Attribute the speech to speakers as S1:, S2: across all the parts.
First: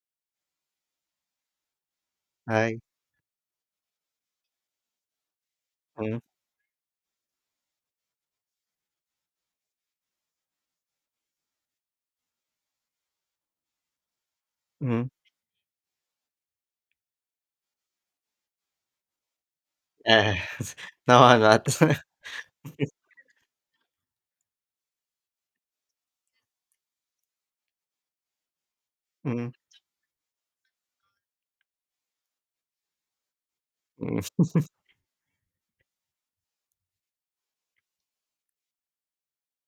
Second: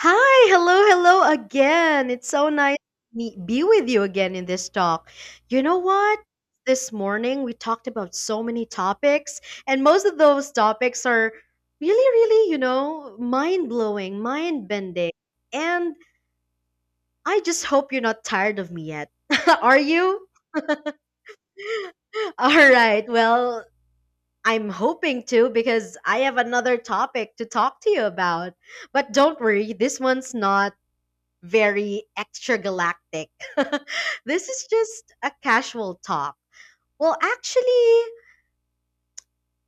S1: Hi, hello, hello again. It's so nice
S2: Ay,
S1: to be with you again in this talk. You know
S2: mm,
S1: what? This morning we talked about so many topics, and most of those topics are really, really, mind blowing, mind
S2: mm,
S1: bending. And I just hope you're not tired of me yet. Are you?
S2: yes. No, I'm not.
S1: All right. Well, I'm hoping to because I have another topic to talk to you about. But don't
S2: Mm,
S1: worry, this one's not very extragalactic.
S2: mm,
S1: This is just a casual talk. Well, actually,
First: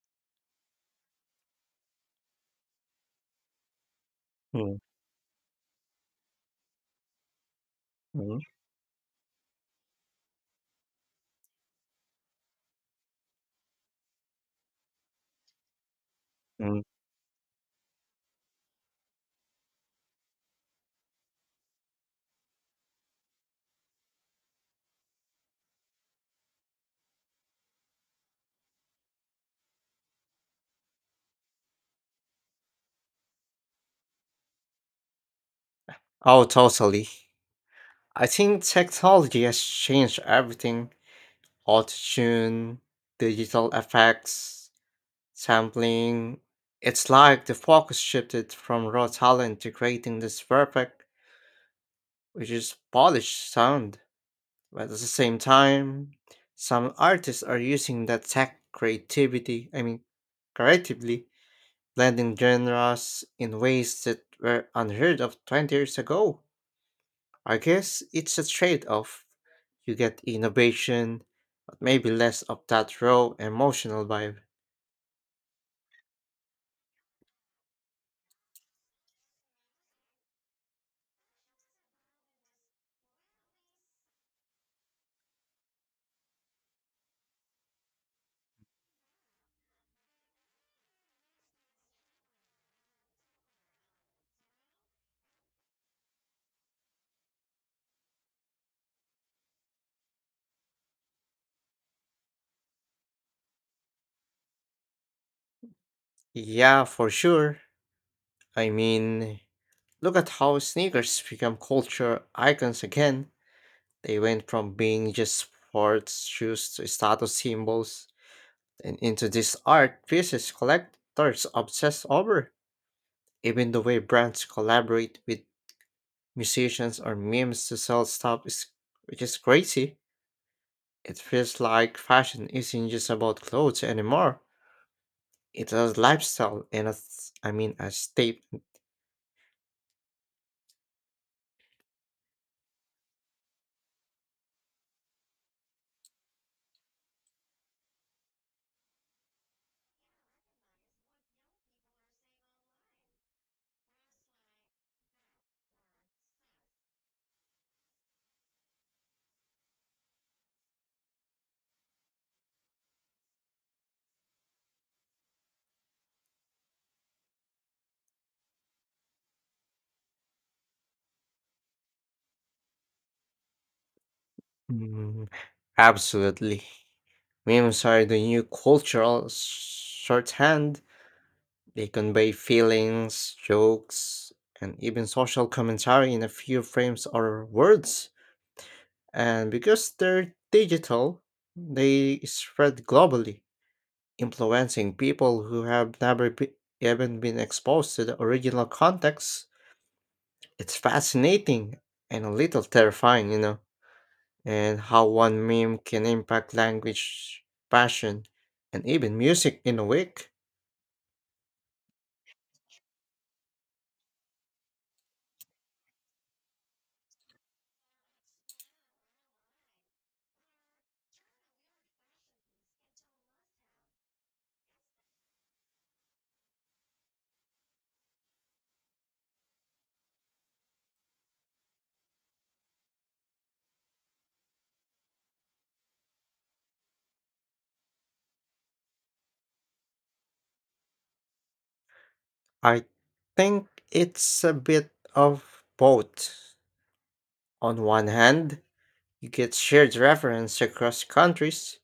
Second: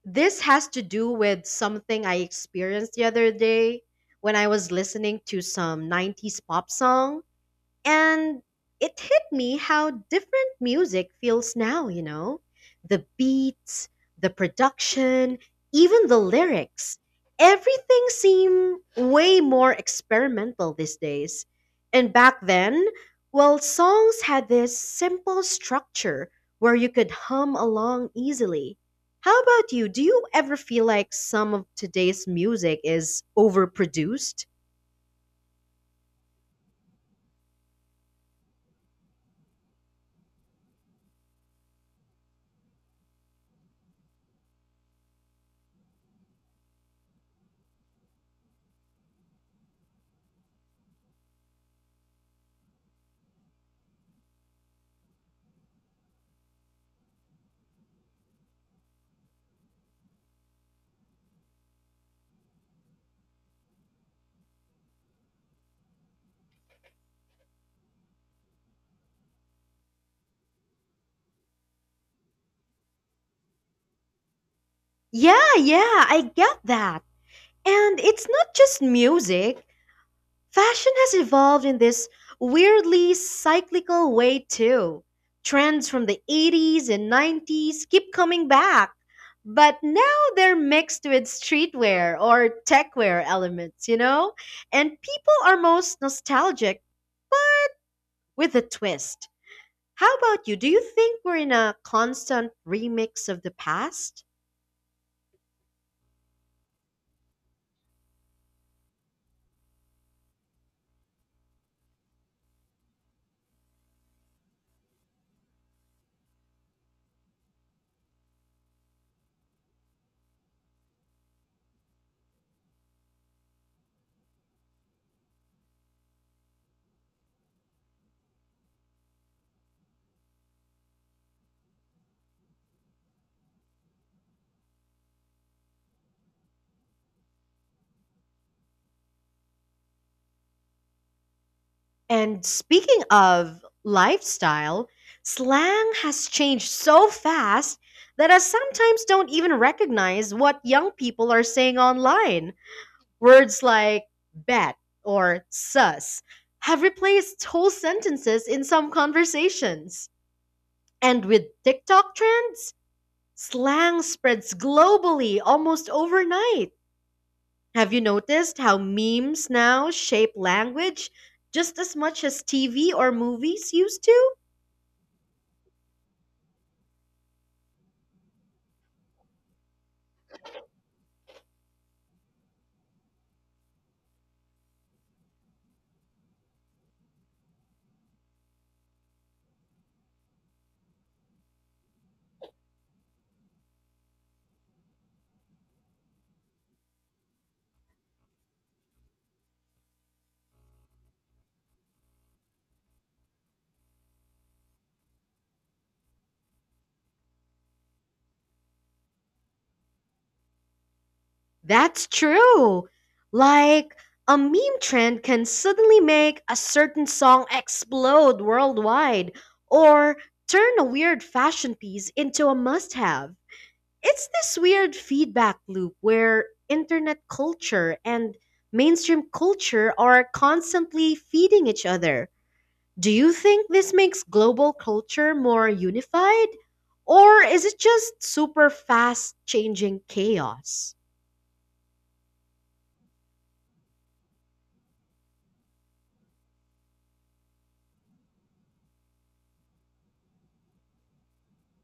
S1: this has to do with something I experienced the other day when I was
S2: mm,
S1: listening to some 90s pop song.
S2: mm,
S1: And it hit me how different music feels now, you know? The beats, the production, even the
S2: mm.
S1: lyrics. Everything seemed way more experimental these days. And back then, well, songs had this simple structure where you could hum along easily. How about you? Do you ever feel like some of today's music is overproduced?
S2: Oh, totally. I think technology has changed everything. Auto-tune, digital effects, sampling. It's like the focus shifted from raw talent to creating this perfect, which is polished sound. But at the same time, some artists are using that tech creativity, creatively. Blending genres in ways that were unheard of 20 years ago. I guess it's a trade off. You get innovation, but maybe less of that raw emotional vibe.
S1: Yeah, yeah, I get that. And it's not just music. Fashion has evolved in this weirdly cyclical way too. Trends from the 80s and 90s keep coming back, but now they're mixed with streetwear or techwear elements, you know? And people are most nostalgic with a twist. How about you? Do you think we're in a constant remix of the past?
S2: Yeah, for sure. I mean, look at how sneakers become culture icons again. They went from being just sports shoes to status symbols and into these art pieces collectors obsess over. Even the way brands collaborate with musicians or memes to sell stuff is which is crazy. It feels like fashion isn't just about clothes anymore. It's a lifestyle and a s- I mean a state.
S1: And speaking of lifestyle, slang has changed so fast that I sometimes don't even recognize what young people are saying online. Words like bet or sus have replaced whole sentences in some conversations. And with TikTok trends, slang spreads globally almost overnight. Have you noticed how memes now shape language just as much as TV or movies used to?
S2: Mm, absolutely. Memes are the new cultural shorthand. They convey feelings, jokes, and even social commentary in a few frames or words. And because they're digital, they spread globally, influencing people who have never be- even been exposed to the original context. It's fascinating and a little terrifying, and how one meme can impact language, fashion, and even music in a week.
S1: That's true. Like, a meme trend can suddenly make a certain song explode worldwide or turn a weird fashion piece into a must have. It's this weird feedback loop where internet culture and mainstream culture are constantly feeding each other. Do you think this makes global culture more unified? Or is it just super fast changing chaos?
S2: I think it's a bit of both. On one hand, you get shared reference across countries,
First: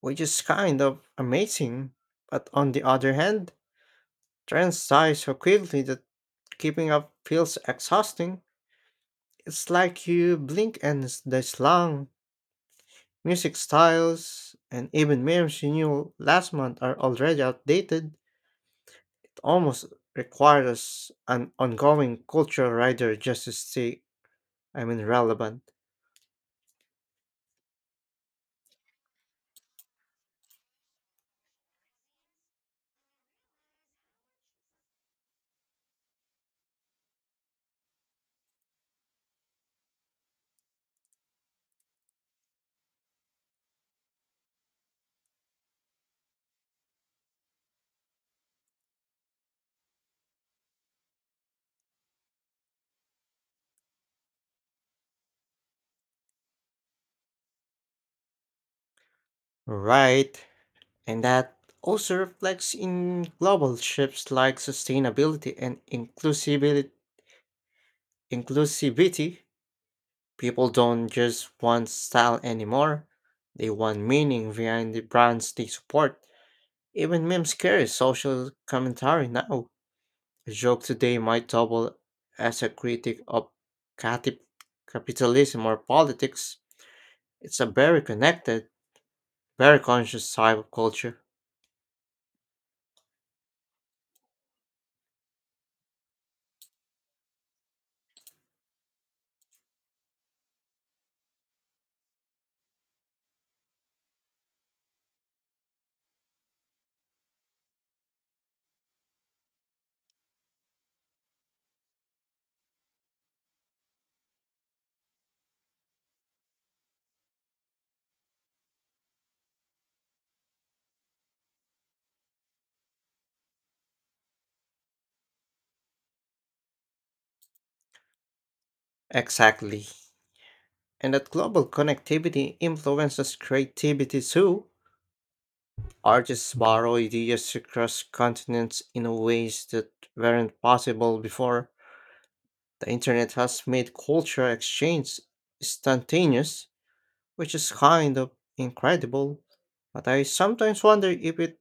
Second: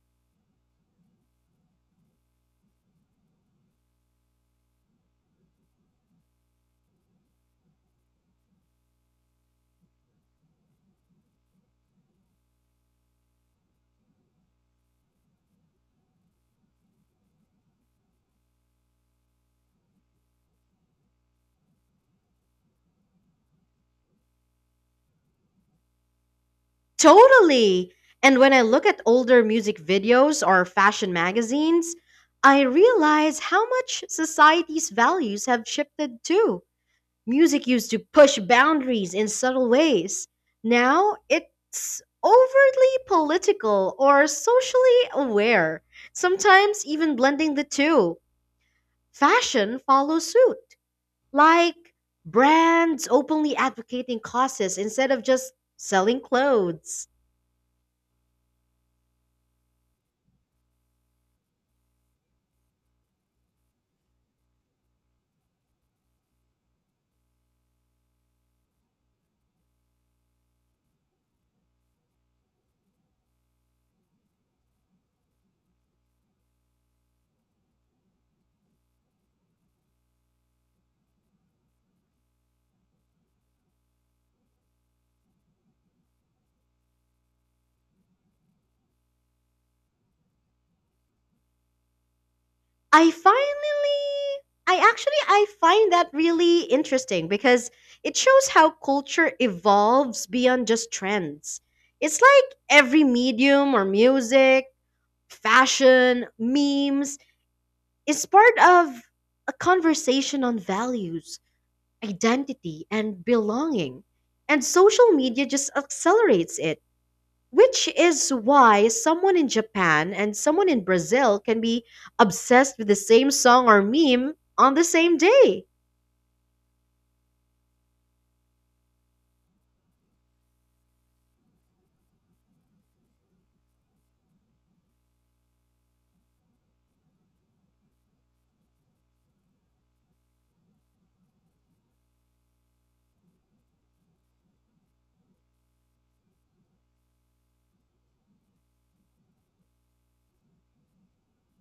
S2: which is kind of amazing, but on the other hand, trends die so quickly that keeping up feels exhausting. It's like you blink and the slang, music styles, and even memes you knew last month are already outdated. It almost requires an ongoing cultural rider just to stay, relevant.
S1: Totally! And when I look at older music videos or fashion magazines, I realize how much society's values have shifted too. Music used to push boundaries in subtle ways. Now it's overtly political or socially aware, sometimes even blending the two. Fashion follows suit, like brands openly advocating causes instead of just selling clothes.
S2: Right. And that also reflects in global shifts like sustainability and inclusivity. Inclusivity. People don't just want style anymore, they want meaning behind the brands they support. Even memes carry social commentary now. A joke today might double as a critic of cati- capitalism or politics. It's a very connected, very conscious type of culture.
S1: I finally, I actually, I find that really interesting because it shows how culture evolves beyond just trends. It's like every medium or music, fashion, memes is part of a conversation on values identity and belonging. And social media just accelerates it, which is why someone in Japan and someone in Brazil can be obsessed with the same song or meme on the same day.
S2: Exactly. And that global connectivity influences creativity too. Artists borrow ideas across continents in ways that weren't possible before. The internet has made culture exchange instantaneous, which is kind of incredible, but I sometimes wonder if it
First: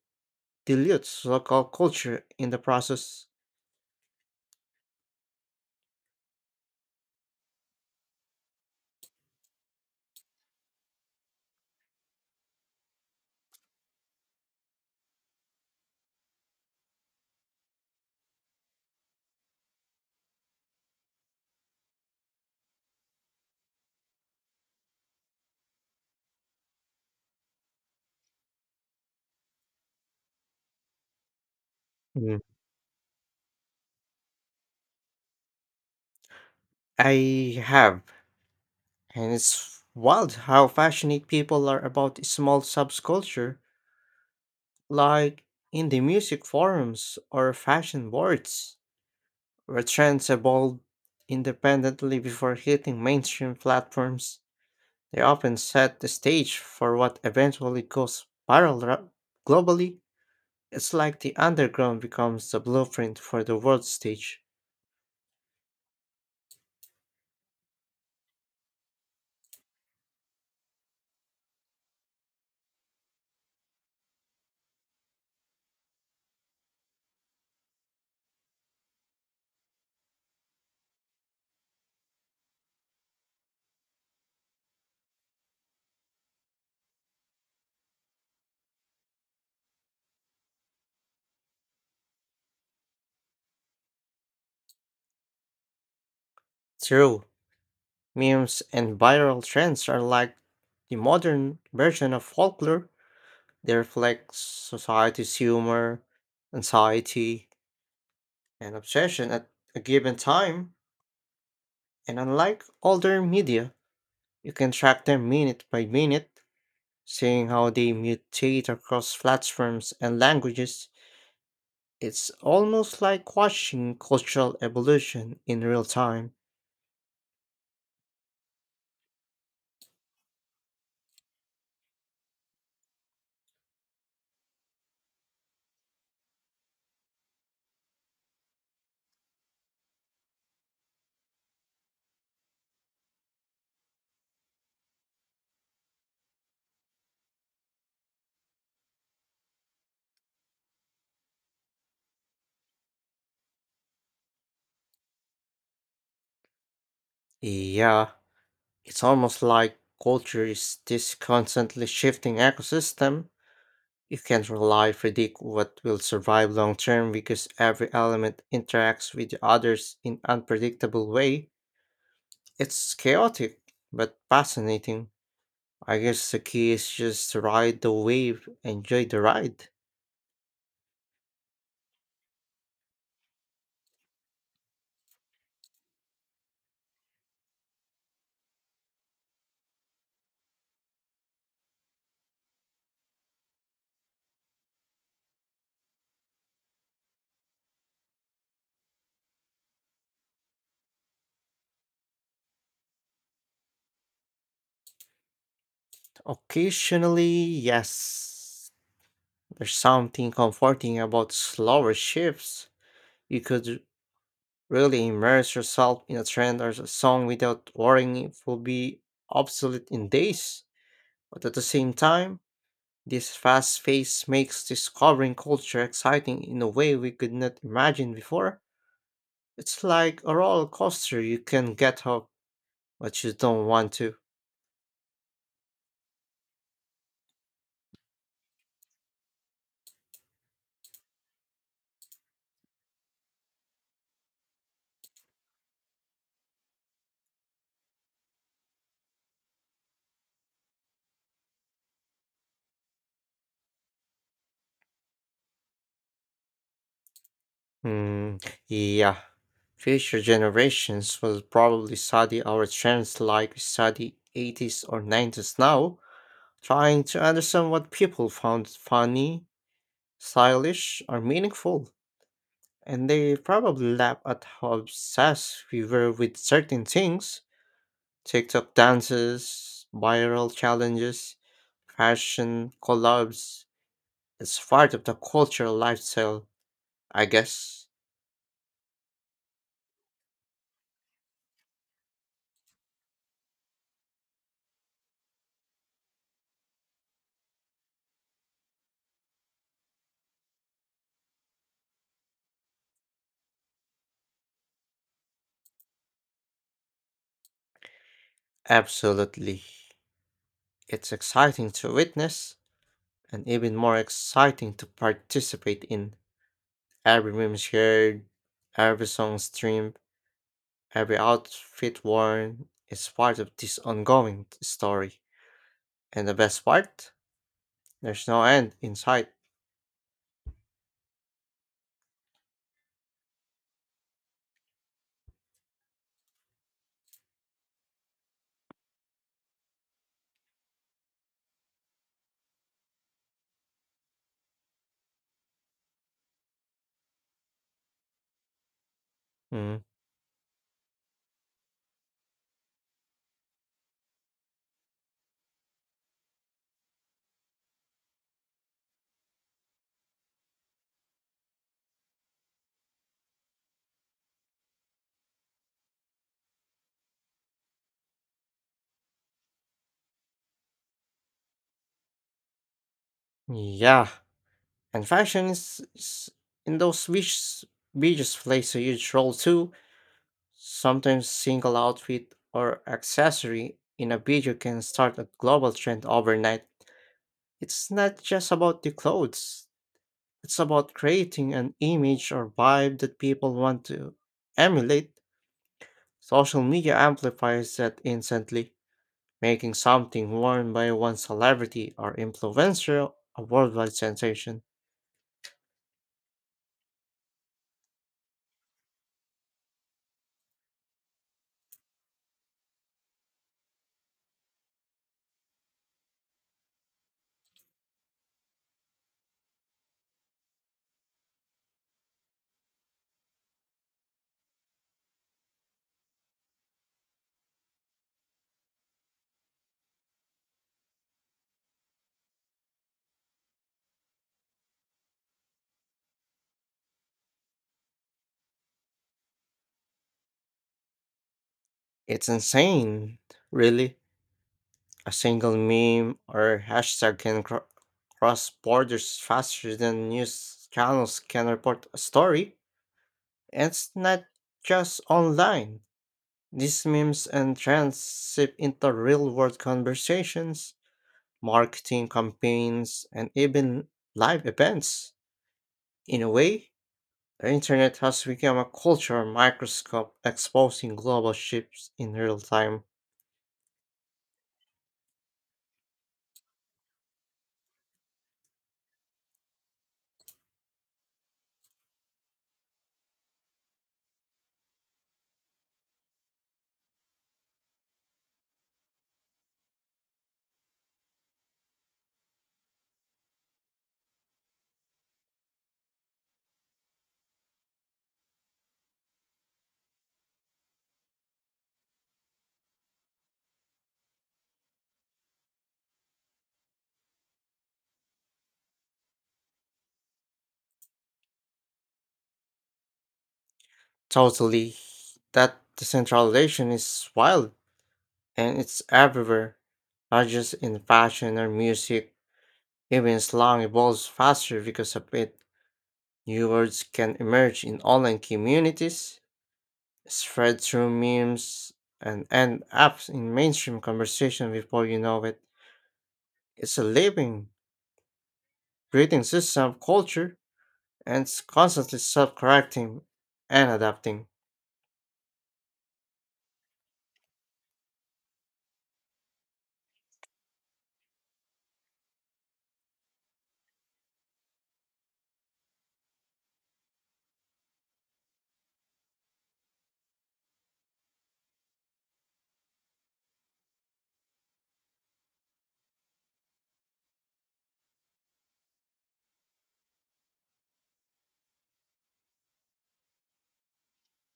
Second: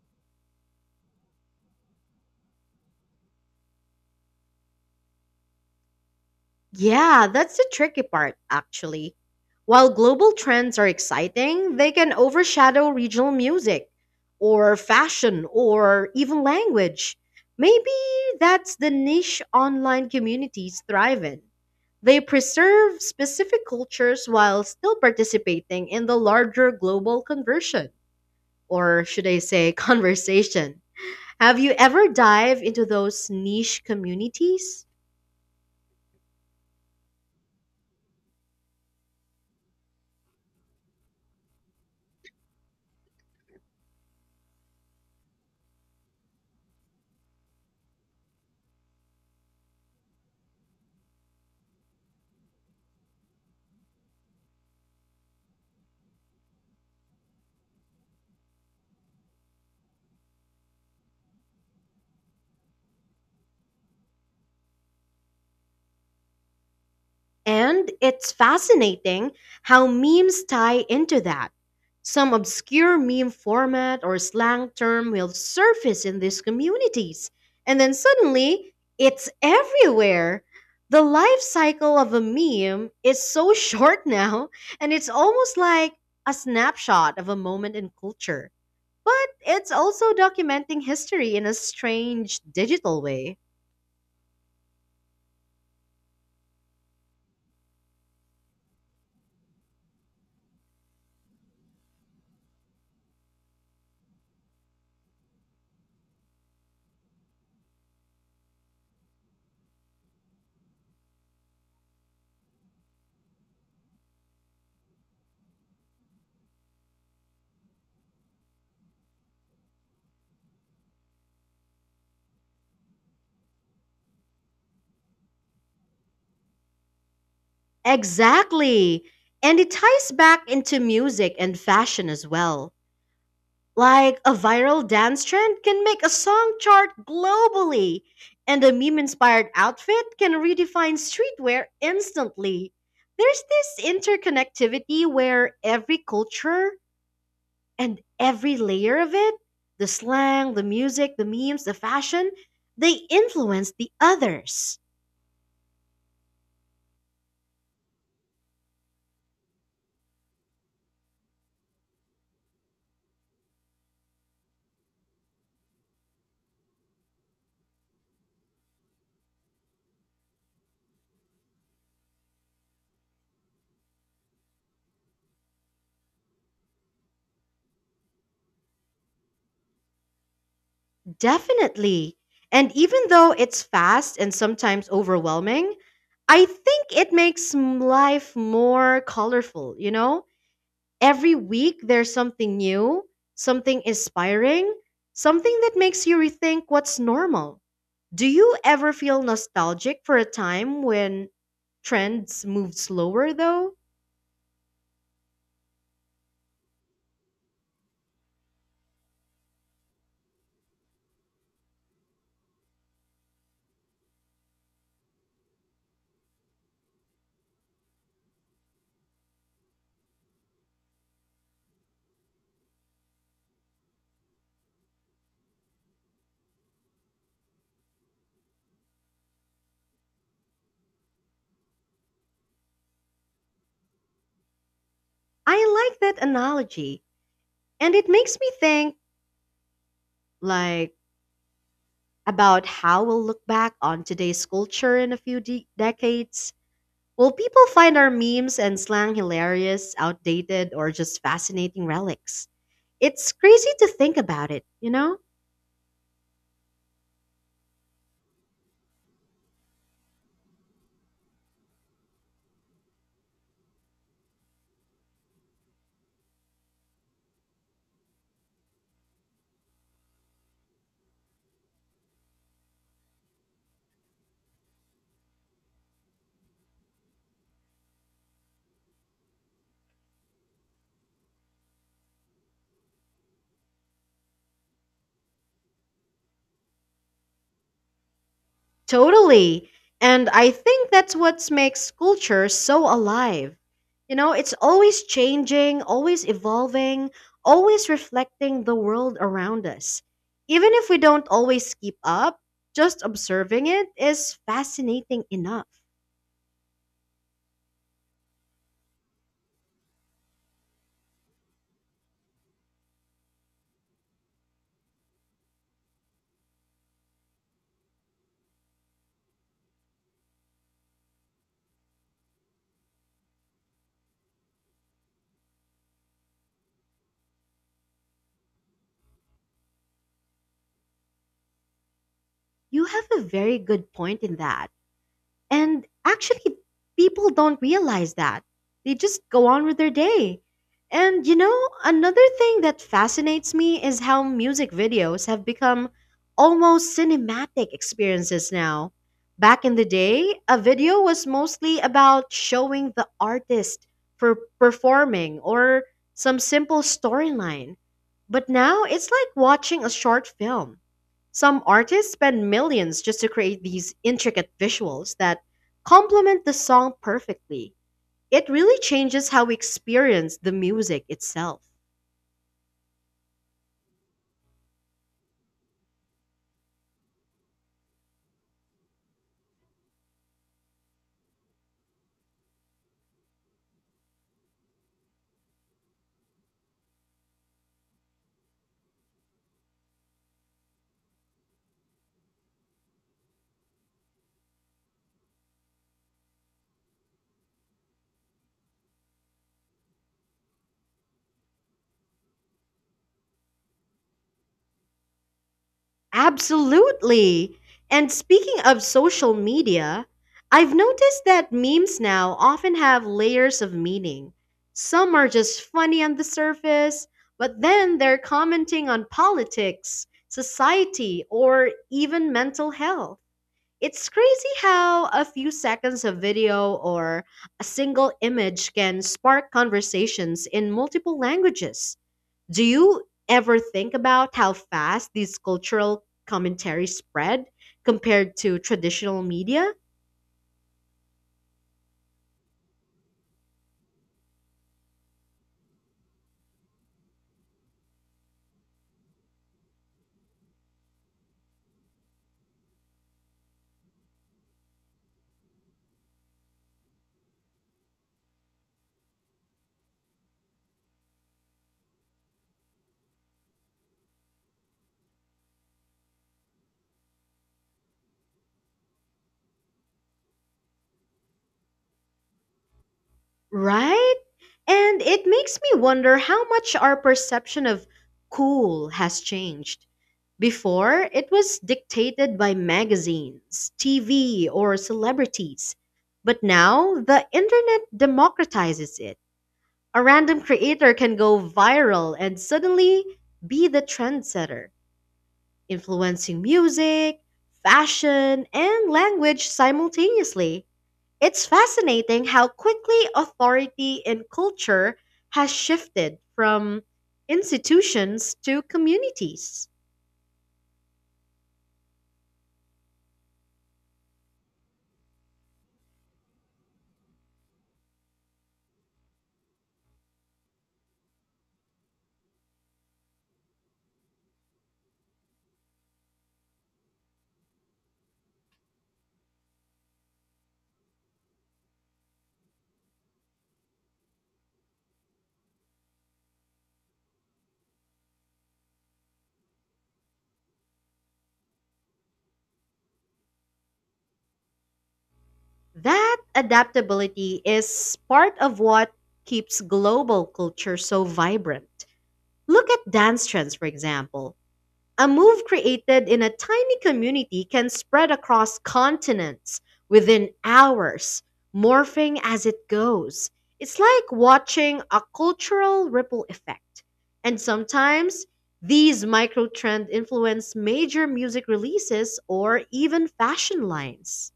S2: dilutes local culture in the process.
S1: Yeah, that's the tricky part, actually. While global trends are exciting, they can overshadow regional music, or fashion, or even language. Maybe that's the niche online communities thrive in. They preserve specific cultures while still participating in the larger global conversion, or should I say, conversation. Have you ever
S2: Mm.
S1: dived into those niche communities?
S2: I have, and it's wild how passionate people are about small subculture, like in the music forums or fashion boards, where trends evolve independently before hitting mainstream platforms. They often set the stage for what eventually goes viral globally. It's like the underground becomes the blueprint for the world stage.
S1: And it's fascinating how memes tie into that. Some obscure meme format or slang term will surface in these communities, and then suddenly it's everywhere. The life cycle of a meme is so short now, and it's almost like a snapshot of a moment in culture. But it's also documenting history in a strange digital way.
S2: True, memes and viral trends are like the modern version of folklore. They reflect society's humor, anxiety, and obsession at a given time. And unlike older media, you can track them minute by minute, seeing how they mutate across platforms and languages. It's almost like watching cultural evolution in real time.
S1: Exactly. And it ties back into music and fashion as well. Like a viral dance trend can make a song chart globally, and a meme inspired outfit can redefine streetwear instantly. There's this interconnectivity where every culture and every layer of it the slang, the music, the memes, the fashion they influence the others.
S2: Yeah, it's almost like culture is this constantly shifting ecosystem. You can't rely predict what will survive long term because every element interacts with the others in unpredictable way. It's chaotic but fascinating. I guess the key is just to ride the wave, enjoy the ride.
S1: Definitely. And even though it's fast and sometimes overwhelming, I think it makes life more colorful, you know? Every week there's something new, something inspiring, something that makes you rethink what's normal. Do you ever feel nostalgic for a time when trends moved slower though?
S2: Occasionally, yes. There's something comforting about slower shifts. You could really immerse yourself in a trend or a song without worrying it will be obsolete in days. But at the same time, this fast pace makes discovering culture exciting in a way we could not imagine before. It's like a roller coaster, you can get hooked, but you don't want to.
S1: I like that analogy. And it makes me think like about how we'll look back on today's culture in a few decades. Will people find our memes and slang hilarious, outdated, or just fascinating relics? It's crazy to think about it, you know?
S2: Hmm, yeah. Future generations will probably study our trends like we study 80s or 90s now, trying to understand what people found funny, stylish, or meaningful. And they probably laugh at how obsessed we were with certain things: TikTok dances, viral challenges, fashion collabs. It's part of the cultural lifestyle, I guess.
S1: Totally. And I think that's what makes culture so alive. You know, it's always changing, always evolving, always reflecting the world around us. Even if we don't always keep up, just observing it is fascinating enough.
S2: Absolutely. It's exciting to witness and even more exciting to participate in. Every meme shared, every song streamed, every outfit worn is part of this ongoing story. And the best part? There's no end in sight.
S1: You have a very good point in that. And actually, people don't realize that. They just go on with their day. And another thing that fascinates me is how music videos have become almost cinematic experiences now. Back in
S2: Mm,
S1: the day, a video was mostly about showing the artist for performing or some simple storyline. But now it's like watching a short film. Some artists spend millions just to create these intricate visuals that complement the song perfectly. It really changes how we experience the music itself.
S2: yeah, and fashion is in beaches plays a huge role too. Sometimes single outfit or accessory in a video can start a global trend overnight. It's not just about the clothes, it's about creating an image or vibe that people want to emulate. Social media amplifies that instantly, making something worn by one celebrity or influencer a worldwide sensation.
S1: Absolutely. And speaking of social media, I've noticed that memes now often have layers of meaning. Some are just funny on the surface, but then they're commenting on politics, society, or even mental health. It's crazy how a few seconds of video or a single image can spark conversations in multiple languages. Do you ever think about how fast these cultural commentaries spread compared to traditional media?
S2: It's insane, really. A single meme or hashtag can cross borders faster than news channels can report a story. And it's not just online. These memes and trends seep into real world conversations, marketing campaigns, and even live events. In a way, the internet has become a cultural microscope exposing global shifts in real time.
S1: Right? And it makes me wonder how much our perception of cool has changed. Before, it was dictated by magazines, TV, or celebrities. But now, the internet democratizes it. A random creator can go viral and suddenly be the trendsetter, influencing music, fashion, and language simultaneously. It's fascinating how quickly authority in culture has shifted from institutions to communities.
S2: Totally. That decentralization is wild and it's everywhere, not just in fashion or music. Even slang evolves faster because of it. New words can emerge in online communities, spread through memes, and end up in mainstream conversation before you know it. It's a living, breathing system of culture and it's constantly self correcting and adapting.
S1: That adaptability is part of what keeps global culture so vibrant. Look at dance trends, for example. A move created in a tiny community can spread across continents within hours, morphing as it goes. It's like watching a cultural ripple effect. And sometimes these micro trends influence major music releases or even fashion lines.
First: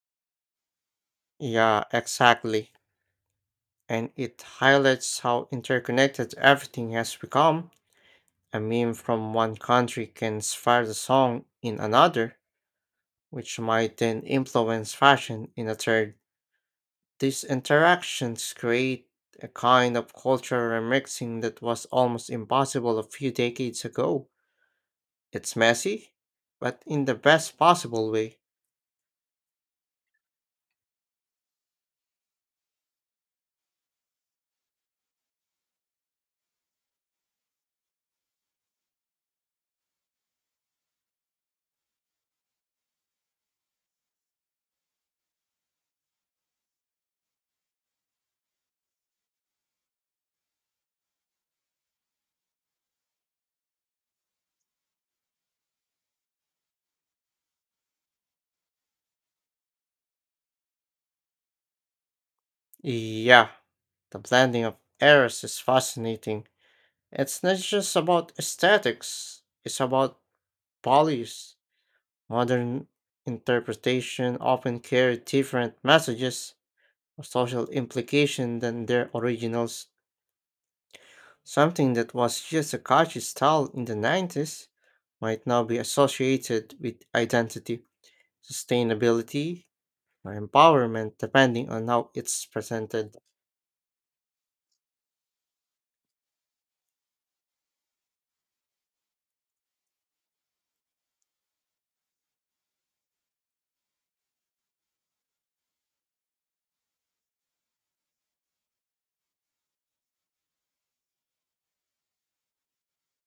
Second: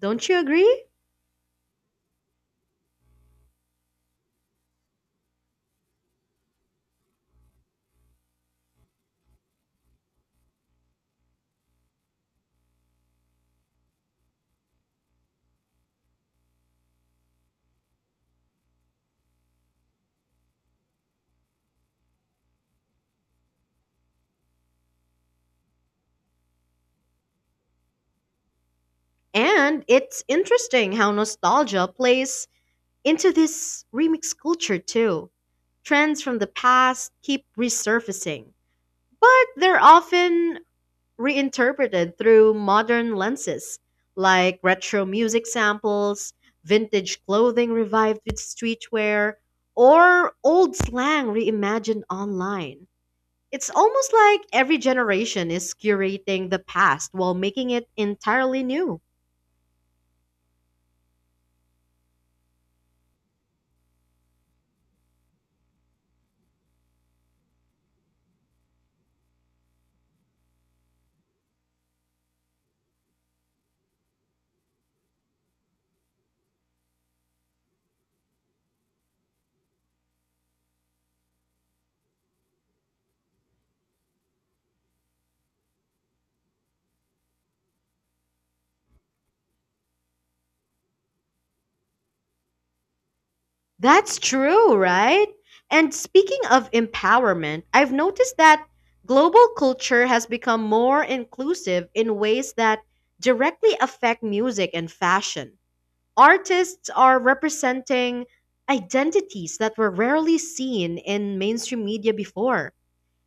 S1: Don't you agree?
S2: Yeah, exactly. And it highlights how interconnected everything has become. A meme from one country can inspire the song in another, which might then influence fashion in a third. These interactions create a kind of cultural remixing that was almost impossible a few decades ago. It's messy, but in the best possible way.
S1: And it's interesting how nostalgia plays into this remix culture too. Trends from the past keep resurfacing, but they're often reinterpreted through modern lenses, like retro music samples, vintage clothing revived with streetwear, or old slang reimagined online. It's almost like every generation is curating the past while making it entirely new.
S2: Yeah, the blending of eras is fascinating. It's not just about aesthetics, it's about values. Modern interpretation often carry different messages or social implication than their originals. Something that was just a catchy style in the 90s might now be associated with identity, sustainability, or empowerment depending on how it's presented.
S1: That's true, right? And speaking of empowerment, I've noticed that global culture has become more inclusive in ways that directly affect music and fashion. Artists are representing identities that were rarely seen in mainstream media before,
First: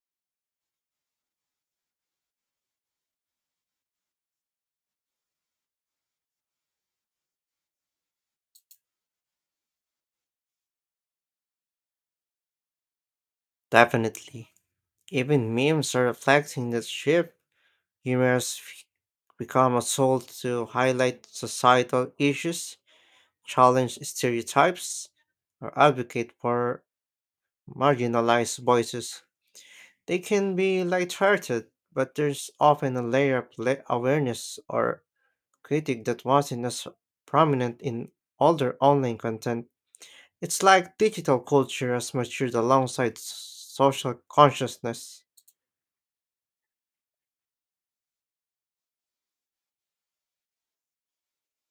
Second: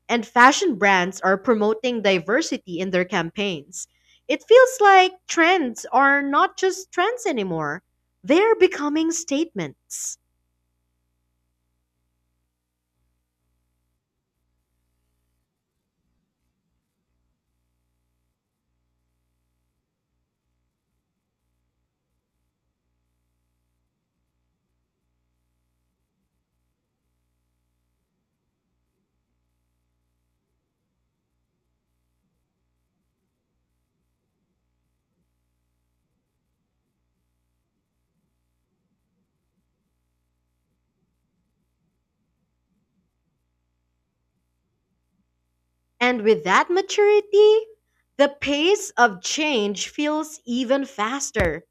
S1: and fashion brands are promoting diversity in their campaigns. It feels like trends are not just trends anymore, they're becoming statements.
S2: Definitely. Even memes are reflecting that shift. Humors f- Become a tool to highlight societal issues, challenge stereotypes, or advocate for marginalized voices. They can be lighthearted, but there's often a layer of awareness or critique that wasn't as prominent in older online content. It's like digital culture has matured alongside social consciousness.
S1: And with that maturity, the pace of change feels even faster.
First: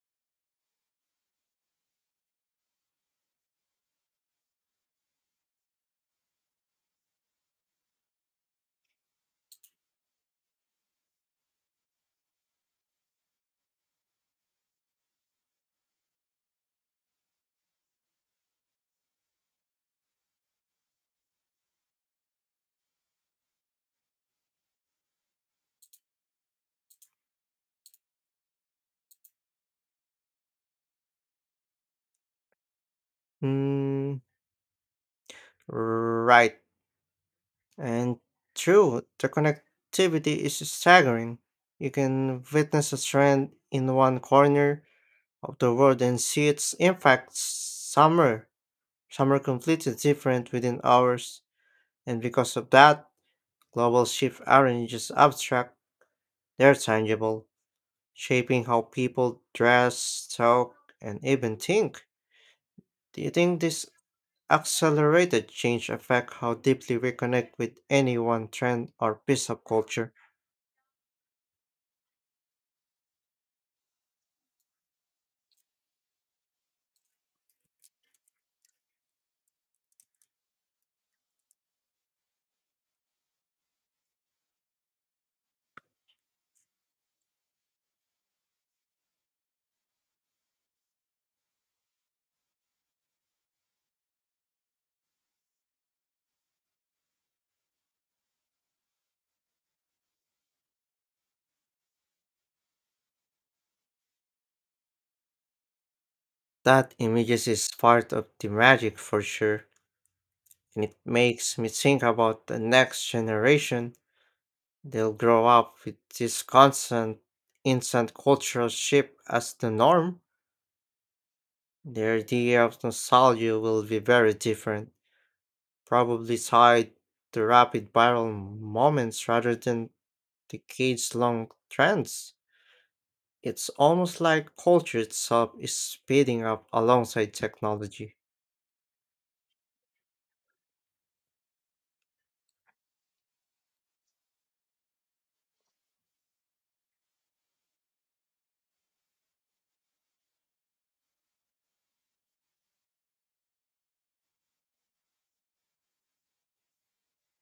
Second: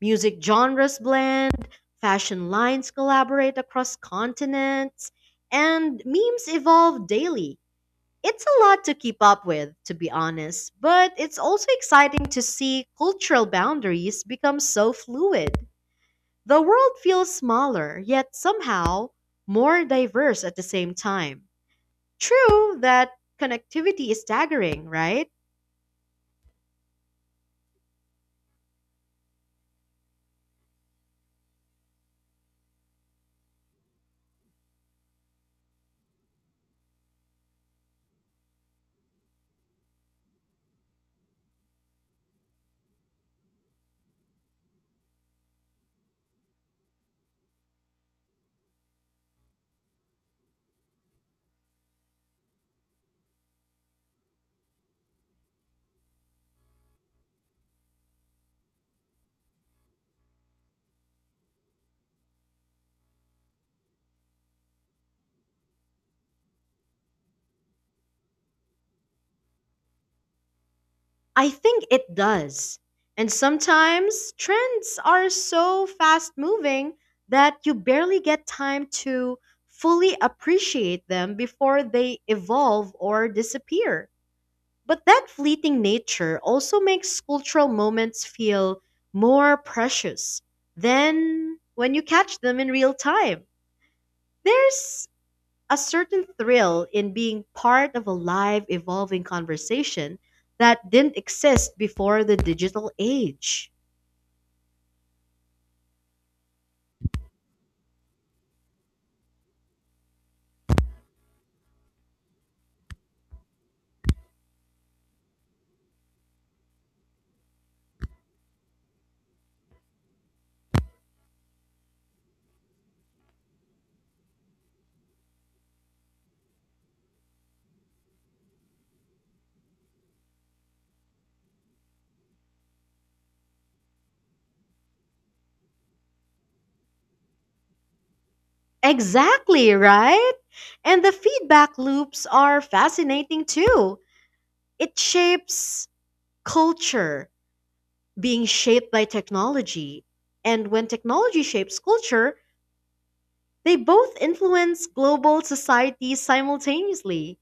S1: Music genres blend, fashion lines collaborate across continents, and memes evolve daily. It's a lot to keep up with, to be honest, but it's also exciting to see cultural boundaries become so fluid. The world feels smaller, yet somehow more diverse at the same time. True that connectivity is staggering, right?
S2: Mm, right. And true, the connectivity is staggering. You can witness a trend in one corner of the world and see its impact somewhere, completely different within hours. And because of that, global shifts aren't just abstract, they're tangible, shaping how people dress, talk, and even think. Do you think this accelerated change affect how deeply we connect with any one trend or piece of culture?
S1: I think it does. And sometimes trends are so fast moving that you barely get time to fully appreciate them before they evolve or disappear. But that fleeting nature also makes cultural moments feel more precious than when you catch them in real time. There's a certain thrill in being part of a live, evolving conversation that didn't exist before the digital age.
S2: That images is part of the magic for sure, and it makes me think about the next generation. They'll grow up with this constant, instant cultural shift as the norm. Their idea of nostalgia will be very different, probably tied to rapid viral moments rather than decades long trends. It's almost like culture itself is speeding up alongside technology.
S1: Exactly, right? And the feedback loops are fascinating too. It shapes culture, being shaped by technology. And when technology shapes culture, they both influence global societies simultaneously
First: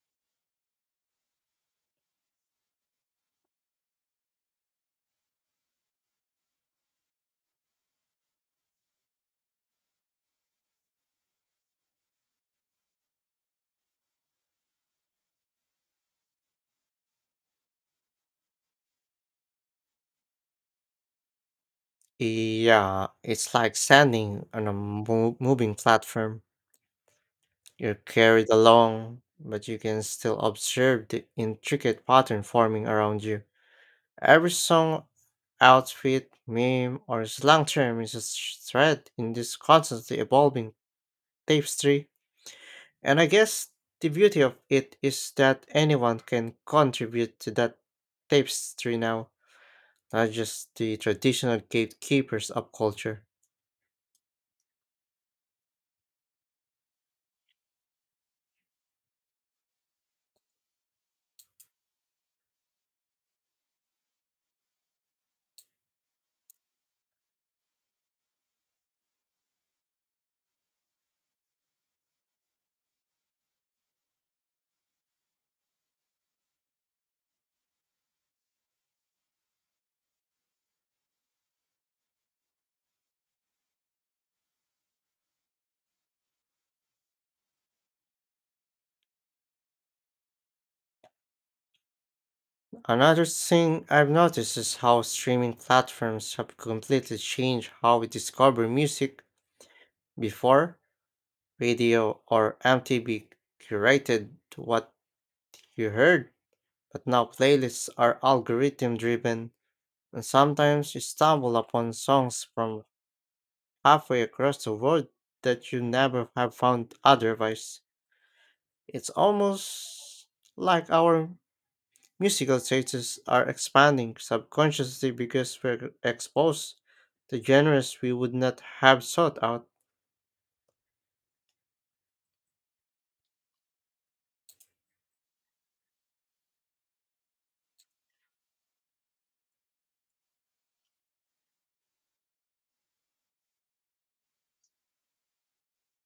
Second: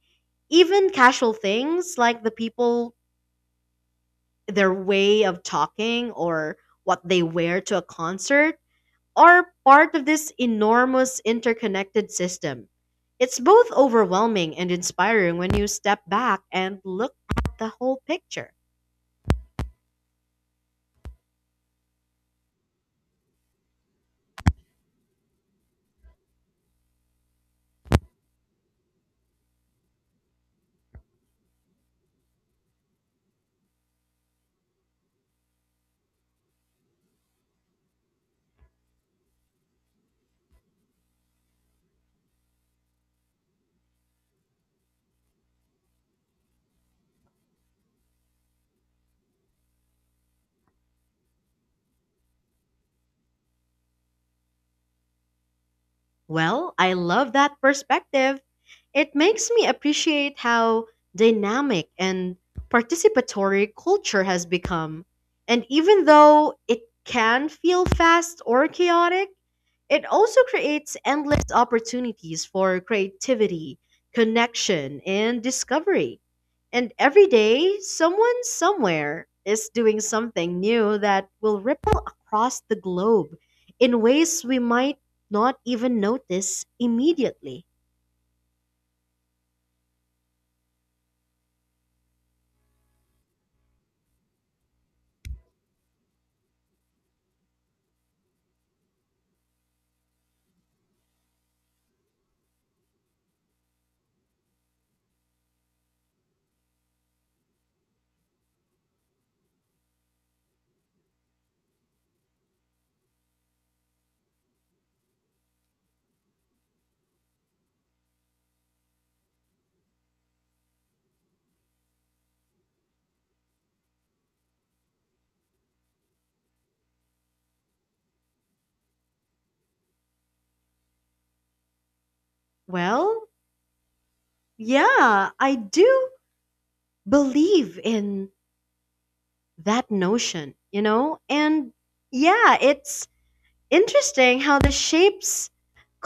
S1: even casual things like the people their way of talking or what they wear to a concert are part of this enormous interconnected system. It's both overwhelming and inspiring when you step back and look at the whole picture.
S2: Yeah, it's like standing on a moving platform. You're carried along, but you can still observe the intricate pattern forming around you. Every song, outfit, meme, or slang term is a thread in this constantly evolving tapestry. And I guess the beauty of it is that anyone can contribute to that tapestry now, not just the traditional gatekeepers of culture.
S1: Well, I love that perspective. It makes me appreciate how dynamic and participatory culture has become. And even though it can feel fast or chaotic, it also creates endless opportunities for creativity, connection, and discovery. And every day, someone somewhere is doing something new that will ripple across the globe in ways we might not even notice immediately.
S2: Another thing I've noticed is how streaming platforms have completely changed how we discover music. Before, radio or MTV curated what you heard, but now playlists are algorithm driven, and sometimes you stumble upon songs from halfway across the world that you never have found otherwise. It's almost like our musical tastes are expanding subconsciously because we're exposed to genres we would not have sought out.
S1: Well, yeah, I do believe in that notion, you know? And yeah, it's interesting how this shapes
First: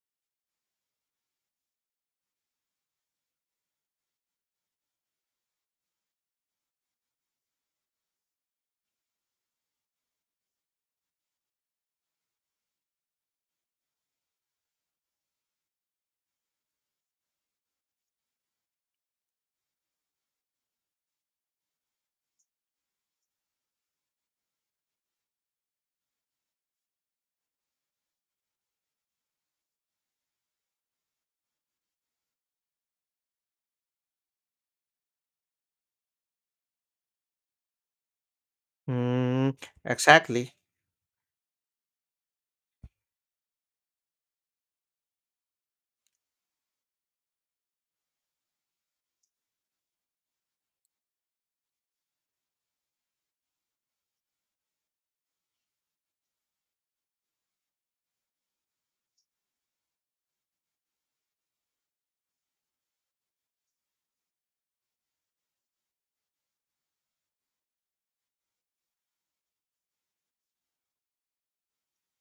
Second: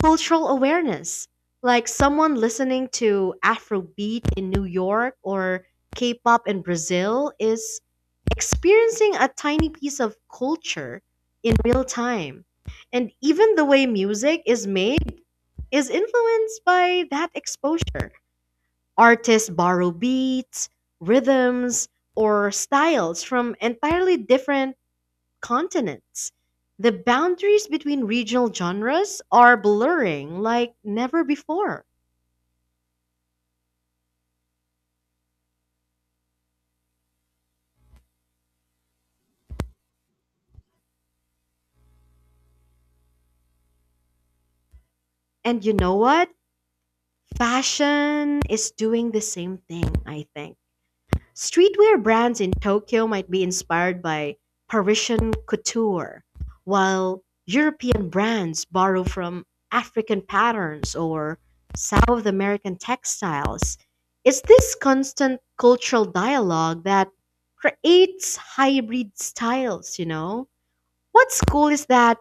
S1: cultural awareness. Like someone listening to Afrobeat in New York or K pop in Brazil is experiencing a tiny piece of culture in real time. And even the way music is made is influenced by that exposure. Artists borrow beats, rhythms, or styles from entirely different continents. The boundaries between regional genres are blurring like never before.
S2: Mm, exactly.
S1: And you know what? Fashion is doing the same thing, I think. Streetwear brands in Tokyo might be inspired by Parisian couture, while European brands borrow from African patterns or South American textiles. It's this constant cultural dialogue that creates hybrid styles, you know? What's cool is that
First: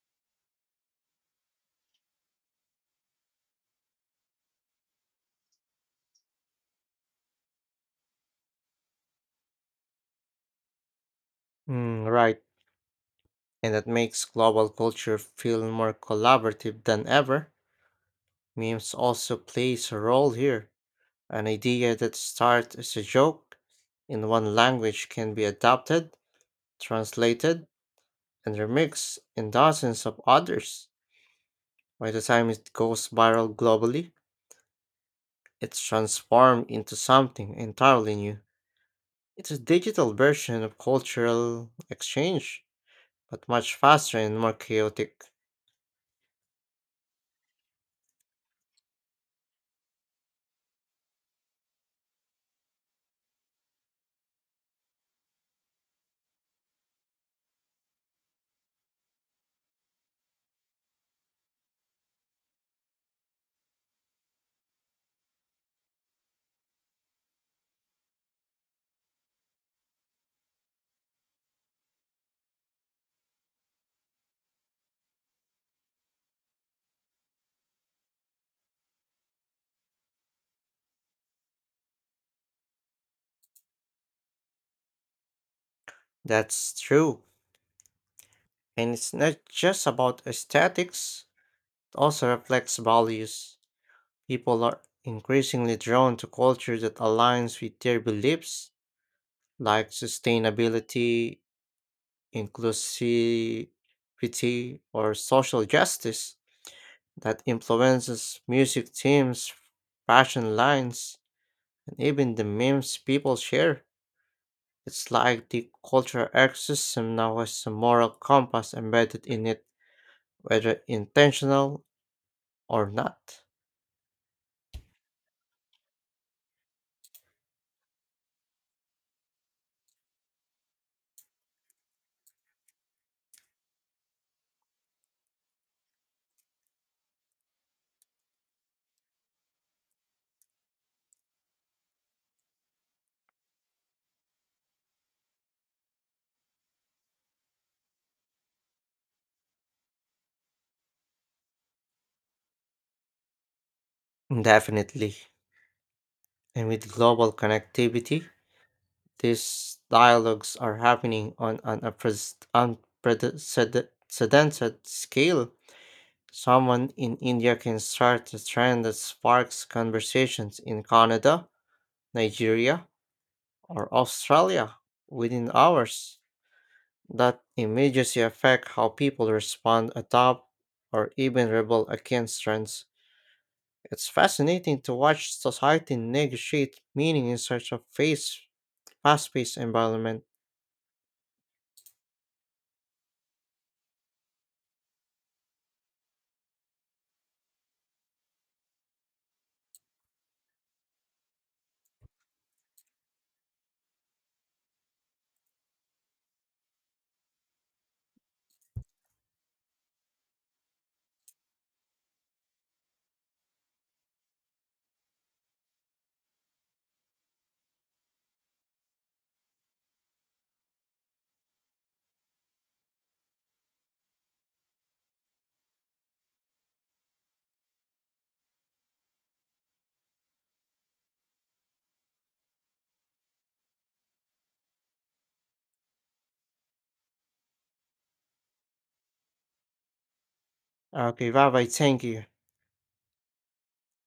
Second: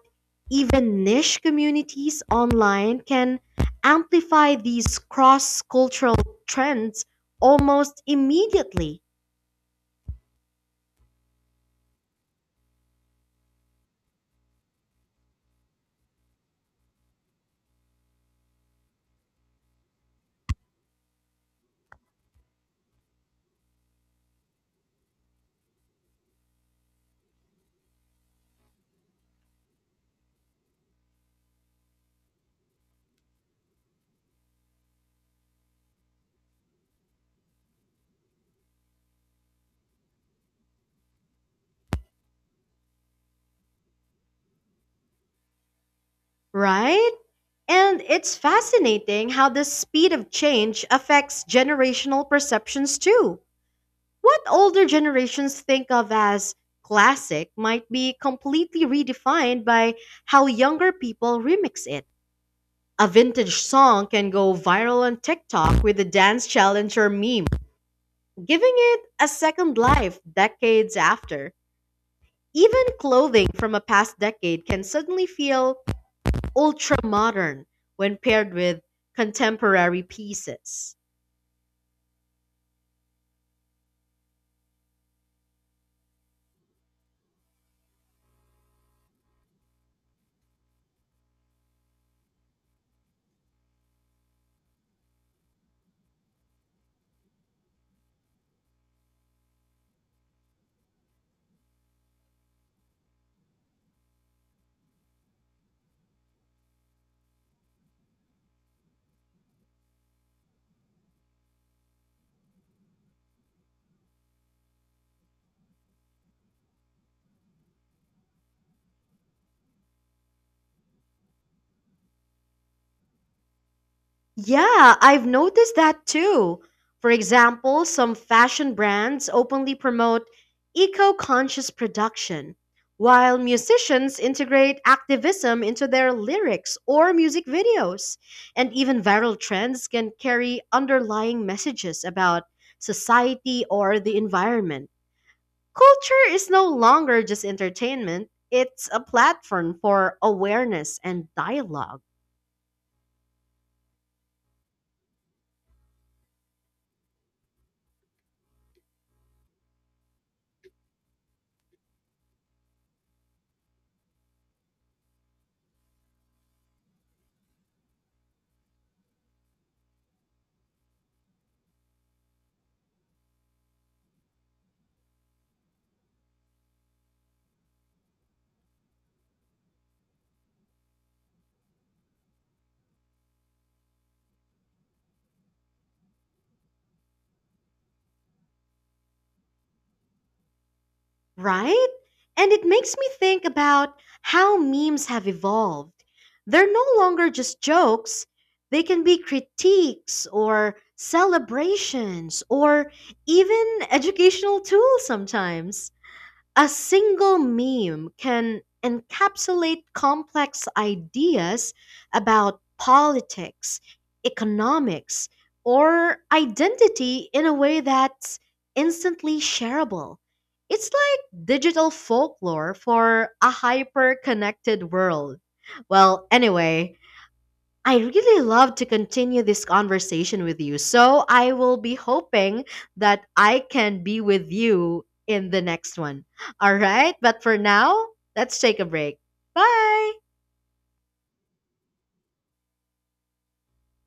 S1: even niche communities online can amplify these cross cultural trends almost immediately.
S2: Mm, right. And that makes global culture feel more collaborative than ever. Memes also plays a role here. An idea that starts as a joke in one language can be adapted, translated, and remixed in dozens of others. By the time it goes viral globally, it's transformed into something entirely new. It's a digital version of cultural exchange, but much faster and more chaotic.
S1: Right? And it's fascinating how the speed of change affects generational perceptions too. What older generations think of as classic might be completely redefined by how younger people remix it. A vintage song can go viral on TikTok with a dance challenge or meme, giving it a second life decades after. Even clothing from a past decade can suddenly feel ultra modern when paired with contemporary pieces.
S2: That's true. And it's not just about aesthetics, it also reflects values. People are increasingly drawn to culture that aligns with their beliefs, like sustainability, inclusivity, or social justice, that influences music themes, fashion lines, and even the memes people share. It's like the cultural ecosystem now has a moral compass embedded in it, whether intentional or not.
S1: Yeah, I've noticed that too. For example, some fashion brands openly promote eco conscious production, while musicians integrate activism into their lyrics or music videos. And even viral trends can carry underlying messages about society or the environment. Culture is no longer just entertainment, it's a platform for awareness and dialogue,
S2: Definitely. And with global connectivity, these dialogues are happening on an unprecedented scale. Someone in India can start a trend that sparks conversations in Canada, Nigeria, or Australia within hours. That immediately affect how people respond, adopt, or even rebel against trends. It's fascinating to watch society negotiate meaning in such a phase fast-paced environment.
S1: right? And it makes me think about how memes have evolved. They're no longer just jokes, they can be critiques or celebrations or even educational tools sometimes. A single meme can encapsulate complex ideas about politics, economics, or identity in a way that's instantly shareable. It's like digital folklore for a hyper connected world. Well, anyway, I really love to continue this conversation with you. So I will be hoping that I can be with you in the next one. All right. But for now, let's take a break. Bye.
S2: Ah, okay, bye-bye. Thank you.